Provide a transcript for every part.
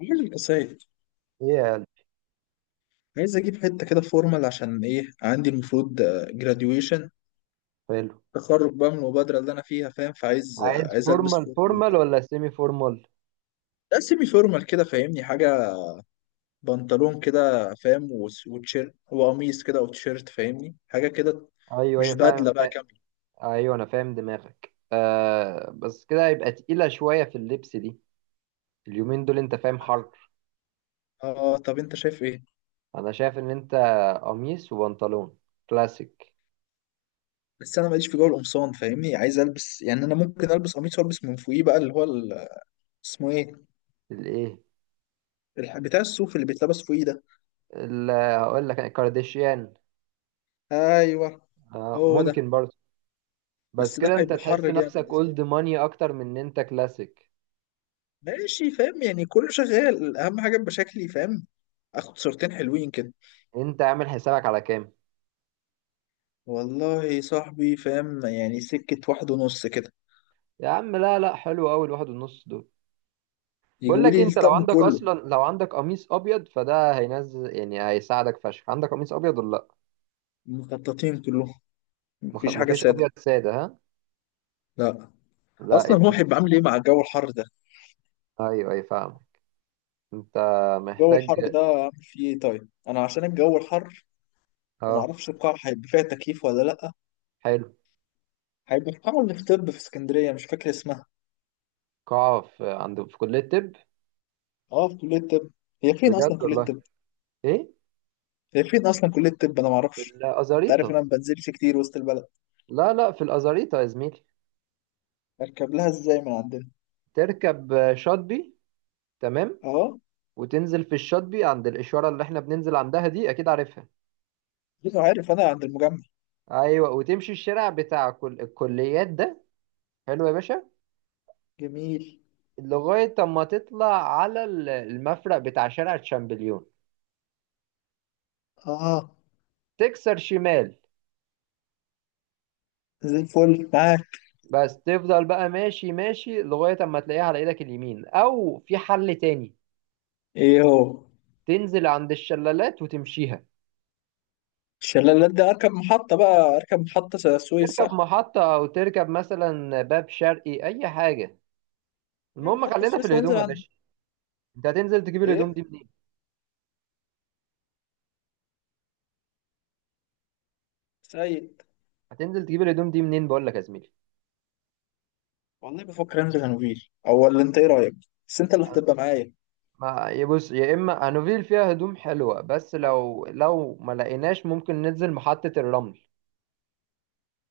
عامل القصايد. ايه يا؟ عايز اجيب حته كده فورمال، عشان ايه؟ عندي المفروض جراديويشن، حلو. تخرج بقى من المبادره اللي انا فيها، فاهم؟ فعايز آه، عايز عايز البس فورمال فورمال فورمال وكده. ولا سيمي فورمال؟ لا، سيمي فورمال كده، فاهمني حاجه؟ بنطلون كده، فاهم؟ وتيشيرت وقميص كده، او تيشيرت، فاهمني حاجه كده. ايوه ايوه مش بدله فاهم بقى فا... كامله. ايوه، انا فاهم دماغك، بس كده هيبقى تقيلة شوية في اللبس دي. اليومين دول انت فاهم، حر. اه، طب انت شايف ايه؟ انا شايف ان انت قميص وبنطلون كلاسيك. بس انا ماليش في جو القمصان، فاهمني؟ عايز البس يعني، انا ممكن البس قميص والبس من فوقيه بقى اللي هو اسمه ايه؟ الايه؟ بتاع الصوف اللي بيتلبس فوقيه ده. هقول لك الكارديشيان. ايوه، آه، هو ده. ممكن برضه. بس بس ده كده انت هيبقى تحس حر نفسك جامد، ده صح. اولد ماني اكتر من ان انت كلاسيك. ماشي، فاهم؟ يعني كله شغال، اهم حاجه يبقى شكلي فاهم، اخد صورتين حلوين كده. انت عامل حسابك على كام؟ والله صاحبي، فاهم؟ يعني سكه واحد ونص كده، يا عم، لا، لا، حلو قوي الواحد ونص دول. بقول يجيبوا لك إيه، لي انت الطقم كله. لو عندك قميص ابيض فده هينزل يعني هيساعدك فشخ، عندك قميص ابيض ولا لا؟ المخططين كلهم، مفيش حاجه مفيش ساده. ابيض ساده، ها؟ لا. لا، اصلا يبقى هو انت. هيبقى عامل ايه مع الجو الحر ده؟ ايوه، ايوه، فاهم. انت الجو محتاج. الحر ده عامل فيه ايه؟ طيب انا عشان الجو الحر، اه، ومعرفش القاعه هيبقى فيها تكييف ولا لا. حلو. هيبقى في قاعه اللي في طب، في اسكندريه، مش فاكر اسمها. قاعه في كليه الطب. اه، في كليه الطب. هي فين بجد اصلا كليه والله. الطب؟ ايه؟ هي فين اصلا كليه الطب؟ انا ما في اعرفش. انت عارف الازاريطه انا ما بنزلش كتير وسط البلد. لا، لا، في الازاريطه يا زميلي. اركب لها ازاي من عندنا؟ تركب شاطبي. تمام. اه، وتنزل في الشاطبي عند الاشاره اللي احنا بننزل عندها دي، اكيد عارفها. انا عارف، انا عند المجمع. ايوه، وتمشي الشارع بتاع كل الكليات ده. حلو يا باشا. جميل. لغاية أما تطلع على المفرق بتاع شارع تشامبليون. اه، تكسر شمال. زي الفل معاك. بس تفضل بقى ماشي ماشي لغاية أما تلاقيها على إيدك اليمين، أو في حل تاني. ايه هو؟ تنزل عند الشلالات وتمشيها. الشلالات دي اركب محطه بقى، اركب محطه السويس، تركب صح؟ محطة، أو تركب مثلا باب شرقي، أي حاجة. لا، المهم، محطه خلينا في السويس وانزل الهدوم يا عند باشا. أنت هتنزل تجيب الهدوم دي ايه؟ منين؟ سيد. هتنزل تجيب الهدوم دي منين، بقول لك يا زميلي؟ والله بفكر انزل هنوفيل او، ولا انت ايه رايك؟ بس انت اللي هتبقى معايا. ما يبص، يا إما أنوفيل فيها هدوم حلوة، بس لو ما لقيناش ممكن ننزل محطة الرمل.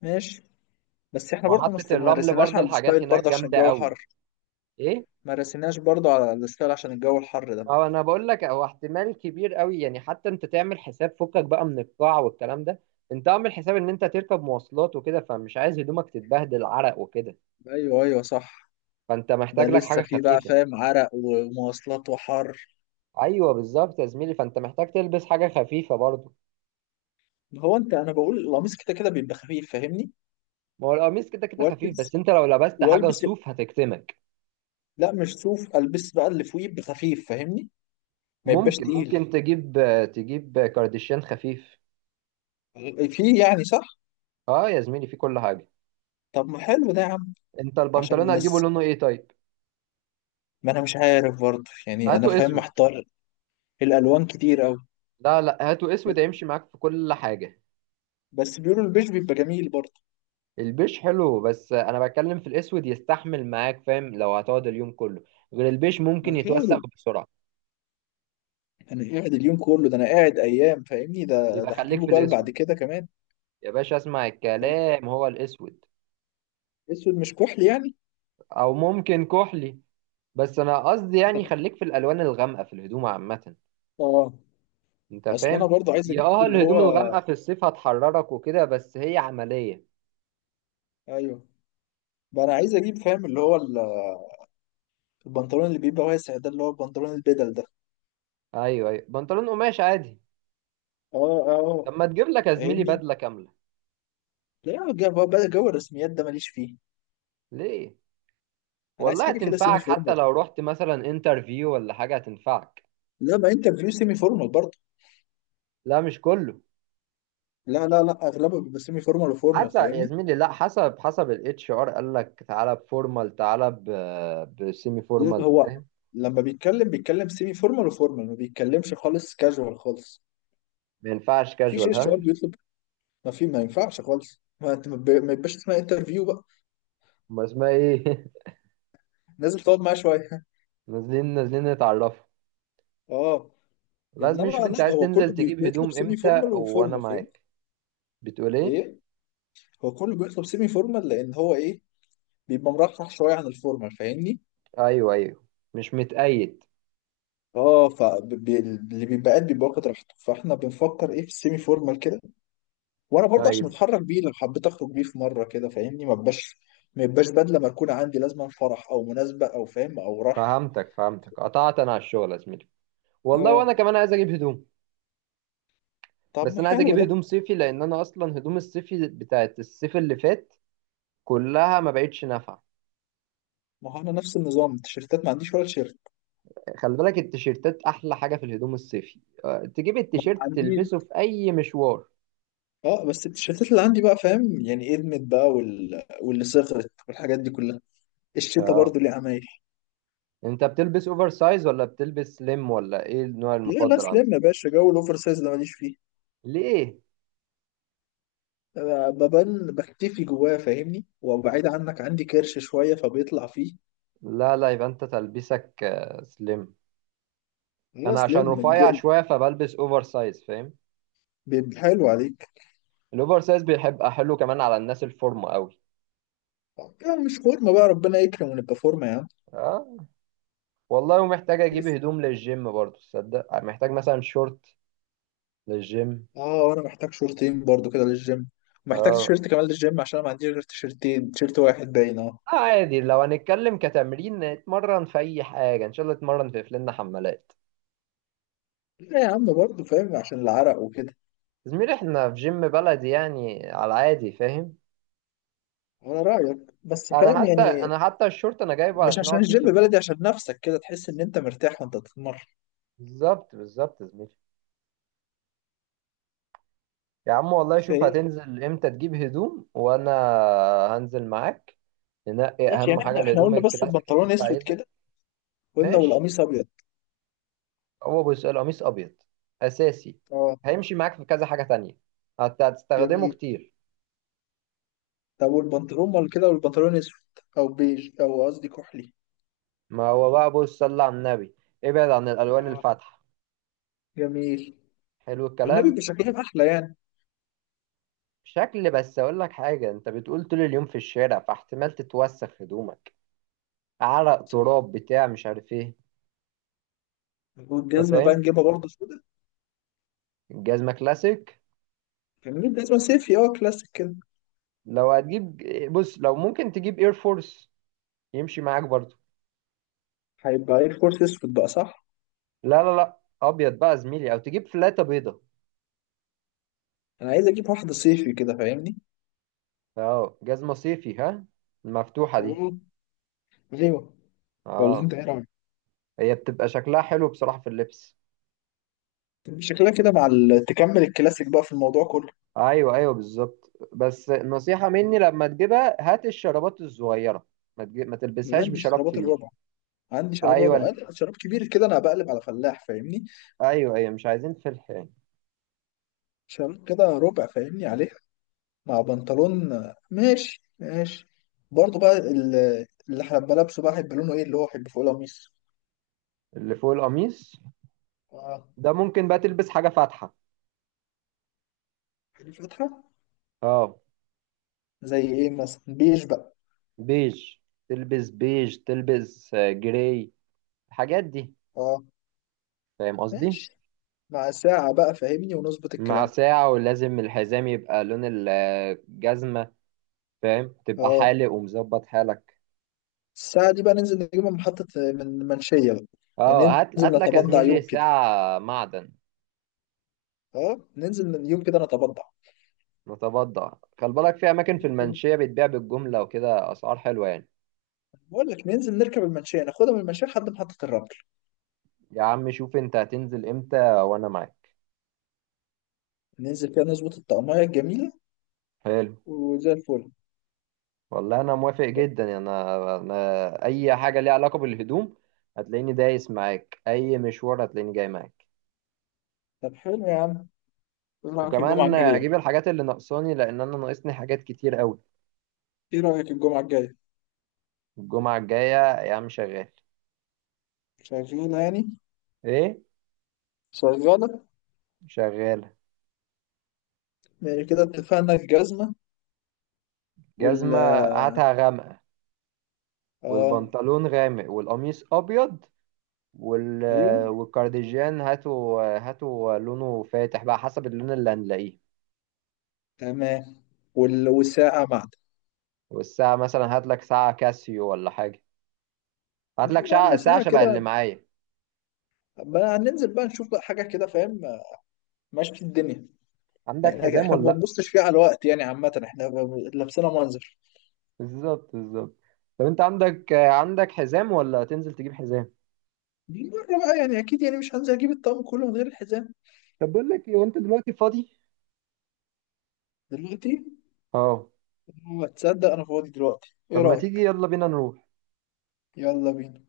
ماشي. بس احنا برضه محطة ما الرمل رسيناش برضه على الحاجات الستايل هناك برضه، عشان جامدة الجو حر. قوي. ايه؟ ما رسيناش برضه على الستايل، عشان الجو الحر ده. ما هو انا بقول لك، هو احتمال كبير قوي يعني، حتى انت تعمل حساب فكك بقى من القاع والكلام ده. انت اعمل حساب ان انت تركب مواصلات وكده، فمش عايز هدومك تتبهدل عرق وكده. ايوه، ايوه، صح. فانت ده محتاج لك لسه حاجة فيه بقى، خفيفة. فاهم؟ عرق ومواصلات وحر. ايوه، بالظبط يا زميلي، فانت محتاج تلبس حاجة خفيفة برضه. هو انت، انا بقول القميص كده كده بيبقى خفيف، فاهمني؟ ما هو القميص كده كده خفيف، والبس. بس انت لو لبست حاجة والبس. صوف هتكتمك. لا مش صوف، البس بقى اللي فوقيه يبقى خفيف، فاهمني؟ ما يبقاش ممكن تقيل. ممكن تجيب كارديشيان خفيف. فيه يعني، صح. اه يا زميلي، في كل حاجة. طب ما حلو ده يا عم. انت عشان البنطلون هتجيبه الناس، لونه ايه طيب؟ ما انا مش عارف برضه يعني، هاته انا فاهم، اسود. محتار. الالوان كتير قوي. لا، لا، هاتوا بس. اسود هيمشي معاك في كل حاجة. بس بيقولوا البيج بيبقى جميل برضه. البيش حلو، بس انا بتكلم في الاسود يستحمل معاك، فاهم لو هتقعد اليوم كله. غير البيش ما ممكن انا يتوسخ قاعد. بسرعة. انا قاعد اليوم كله ده، انا قاعد ايام، فاهمني؟ ده يبقى ده خليك هجيبه في بقى الاسود. بعد كده كمان. يا باشا اسمع طب، الكلام، هو الاسود. اسود مش كحلي يعني؟ او ممكن كحلي. بس انا قصدي يعني خليك في الالوان الغامقة في الهدوم عامة. اه. انت اصل انا فاهم. برضو عايز يا اجيب اه اللي الهدوم هو، الغامقة في الصيف هتحررك وكده، بس هي عملية. ايوه، بقى انا عايز اجيب، فاهم؟ اللي هو البنطلون اللي بيبقى واسع ده، اللي هو البنطلون البدل ده. ايوه، ايوه، بنطلون قماش عادي. اه، اه. طب ما تجيب لك يا زميلي فاهمني. بدلة كاملة؟ لا بقى جو الرسميات ده ماليش فيه. ليه؟ انا عايز والله حاجه كده سيمي هتنفعك، حتى فورمال. لو رحت مثلا انترفيو ولا حاجة هتنفعك. لا، ما انت بتقول سيمي فورمال برضه. لا، مش كله. لا، لا، لا، اغلبها بيبقى سيمي فورمال وفورمال، حسب يا فاهمني؟ زميلي، لا، حسب الاتش ار قال لك تعالى بفورمال تعالى بسيمي لا فورمال، هو، فاهم؟ لما بيتكلم بيتكلم سيمي فورمال وفورمال، ما بيتكلمش خالص كاجوال خالص. ما ينفعش مفيش كاجوال، HR ها؟ بيطلب، ما في، ما ينفعش خالص، ما انت ما يبقاش اسمها انترفيو بقى. ما اسمها ايه؟ نازل تقعد معاه شويه نازلين نازلين نتعرفوا. اه. لازم انما نشوف انت لا، عايز هو كله تنزل تجيب بيطلب هدوم سيمي امتى، فورمال وانا وفورمال، فاهمني؟ معاك. بتقول ايه؟ ايه؟ هو كله بيطلب سيمي فورمال، لان هو ايه؟ بيبقى مرحرح شويه عن الفورمال، فاهمني؟ ايوه، ايوه، مش متقيد. اه، فاللي بيبقى قاعد بيبقى واخد راحته، فاحنا بنفكر ايه في السيمي فورمال كده. وانا برضه عشان ايوه، اتحرك بيه، لو حبيت اخرج بيه في مره كده، فاهمني؟ ما يبقاش بدله مركونه عندي، لازما فرح او مناسبه، او فاهم او رايح. فهمتك فهمتك، قطعت انا على الشغل يا زميلي. والله وانا اه، كمان عايز اجيب هدوم. طب بس ما انا عايز حلو اجيب ده. هدوم صيفي، لان انا اصلا هدوم الصيفي بتاعت الصيف اللي فات كلها ما بقتش نافعه. ما هو انا نفس النظام، التيشيرتات ما عنديش ولا تيشيرت. خلي بالك التيشيرتات احلى حاجه في الهدوم الصيفي، تجيب ما التيشيرت عنديش. تلبسه في اي مشوار. اه، بس التيشيرتات اللي عندي بقى، فاهم؟ يعني ادمت بقى، واللي صغرت والحاجات دي كلها. الشتا اه. برضو ليه عمايل. انت بتلبس اوفر سايز، ولا بتلبس سليم، ولا ايه النوع لا، لا، المفضل سلام عندك؟ يا باشا، جو الاوفر سايز ده ماليش فيه. ليه؟ أنا ببان بختفي جواه، فاهمني؟ وبعيد عنك، عندي كرش شويه فبيطلع فيه. لا، لا، يبقى انت تلبسك سليم. لا، انا عشان سلام رفيع شويه فبلبس اوفر سايز، فاهم. بيبقى حلو عليك. الاوفر سايز بيحب حلو كمان على الناس الفورمه قوي. يعني مش فورمه بقى، ربنا يكرم ونبقى فورمه يا عم. اه. والله ومحتاج اجيب لسه. هدوم للجيم برضو، تصدق محتاج مثلا شورت للجيم. اه، وانا محتاج شورتين برضو كده للجيم. اه، ومحتاج آه. تيشيرت كمان للجيم، عشان أنا ما عنديش غير تيشيرتين، تيشيرت واحد باين، اه. عادي، لو هنتكلم كتمرين اتمرن في اي حاجه، ان شاء الله اتمرن في فلنا حمالات. لا يا عم، برضو فاهم؟ عشان العرق وكده. زميلي احنا في جيم بلدي يعني، على العادي، فاهم. على رأيك. بس انا فاهم حتى يعني. انا حتى الشورت انا جايبه مش علشان عشان اقعد بيه الجيم في البيت. بلدي، عشان نفسك كده تحس ان انت مرتاح وانت بتتمرن. بالظبط بالظبط يا زميلي. يا عم والله شوف، فايه. هتنزل امتى تجيب هدوم وانا هنزل معاك. ننقي ماشي، اهم يعني حاجه احنا الهدوم قلنا بس الكلاسيك اللي البنطلون انت اسود عايزها. كده، قلنا ماشي. والقميص ابيض. هو بص، القميص ابيض اساسي. اه، هيمشي معاك في كذا حاجه تانية. هتستخدمه جميل. كتير. طب والبنطلون مال كده، والبنطلون اسود، او بيج، او قصدي كحلي. ما هو بقى بص، صلى على النبي، ابعد عن الالوان اه، الفاتحه. جميل. حلو النبي الكلام. بيبقى شكلهم احلى يعني. شكل، بس اقول لك حاجه، انت بتقول طول اليوم في الشارع فاحتمال تتوسخ هدومك. عرق، صح. تراب، بتاع مش عارف ايه. انت والجزمه بقى فاهم. نجيبها برضه سودا. الجزمه كلاسيك. جميل، جزمه صيفي، اه كلاسيك كده. لو هتجيب. بص، لو ممكن تجيب اير فورس، يمشي معاك برضو. هيبقى ايه الكورس؟ اسود بقى، صح. لا، لا، لا، ابيض بقى زميلي، او تجيب فلاته بيضه. انا عايز اجيب واحده صيفي كده، فاهمني؟ اه، جزمه صيفي، ها؟ المفتوحه دي؟ اه. ايوه. ولا اه. انت ايه رأيك؟ هي بتبقى شكلها حلو بصراحة في اللبس. شكلها كده مع تكمل الكلاسيك بقى في الموضوع كله. ايوه، ايوه، بالظبط، بس نصيحة مني، لما تجيبها هات الشرابات الصغيرة. ما أنا تلبسهاش عندي بشراب شرابات كبير. الربع. عندي شراب ايوه ربع، ال- أنا شراب كبير كده انا بقلب على فلاح، فاهمني؟ ايوه، ايوه، مش عايزين فلح يعني. شراب كده ربع، فاهمني عليه. مع بنطلون. ماشي، ماشي. برضه بقى اللي هبقى لابسه بقى هيبقى لونه ايه؟ اللي هو هيبقى فوق القميص. اللي فوق القميص اه، ده، ممكن بقى تلبس حاجة فاتحة. هيبقى فاتحة. اه. زي ايه مثلا؟ بيج بقى. بيج، تلبس بيج، تلبس جراي، الحاجات دي. اه، فاهم قصدي؟ ماشي. مع ساعة بقى، فاهمني؟ ونظبط مع الكلام. ساعة، ولازم الحزام يبقى لون الجزمة، فاهم، تبقى اه، حالق ومظبط حالك. الساعة دي بقى ننزل نجيبها من محطة، من منشية بقى. يعني اه، هات هات ننزل لك يا نتبضع يوم زميلي كده. ساعة معدن. اه، ننزل من يوم كده نتبضع. متبضع. خلي بالك في أماكن في نركب. المنشية بتبيع بالجملة وكده، أسعار حلوة يعني. بقول لك ننزل نركب المنشية، ناخدها من المنشية لحد محطة الرمل. يا عم شوف، أنت هتنزل إمتى وأنا معاك؟ ننزل فيها نظبط الطعمية الجميلة. حلو. وزي الفل. والله أنا موافق جدا يعني، أنا أي حاجة ليها علاقة بالهدوم. هتلاقيني دايس معاك، أي مشوار هتلاقيني جاي معاك. طب حلو يا عم، ايه رأيك الجمعة وكمان الجاية؟ أجيب الحاجات اللي ناقصاني، لأن أنا ناقصني حاجات كتير أوي. ايه رأيك الجمعة الجاية؟ الجمعة الجاية يا عم شغال. شغالة يعني. إيه؟ شغالة. شغالة. يعني كده اتفقنا، الجزمة. وال، جزمة. هاتها غامقة. اه، والبنطلون غامق والقميص ابيض وال... ايوه، والكارديجان هاتوا هاتوا لونه فاتح، بقى حسب اللون اللي هنلاقيه. تمام. والساعة معنا. والساعة مثلا، هات لك ساعة كاسيو ولا حاجة. هات لا لك يا ساعة عم، ساعة ساعة شبه اللي كده، معايا. بقى هننزل بقى نشوف بقى حاجة كده، فاهم؟ ماشي في الدنيا. عندك يعني حزام احنا ولا ما لا؟ بنبصش فيها على الوقت يعني، عامة احنا لابسينها منظر. بالظبط بالظبط. طب انت عندك حزام، ولا تنزل تجيب حزام؟ دي مرة بقى يعني، أكيد يعني مش هنزل أجيب الطقم كله من غير الحزام. طب بقول لك ايه، وانت دلوقتي فاضي؟ دلوقتي؟ اه. هو تصدق أنا فاضي دلوقتي، طب إيه ما تيجي، رأيك؟ يلا بينا نروح. يلا بينا.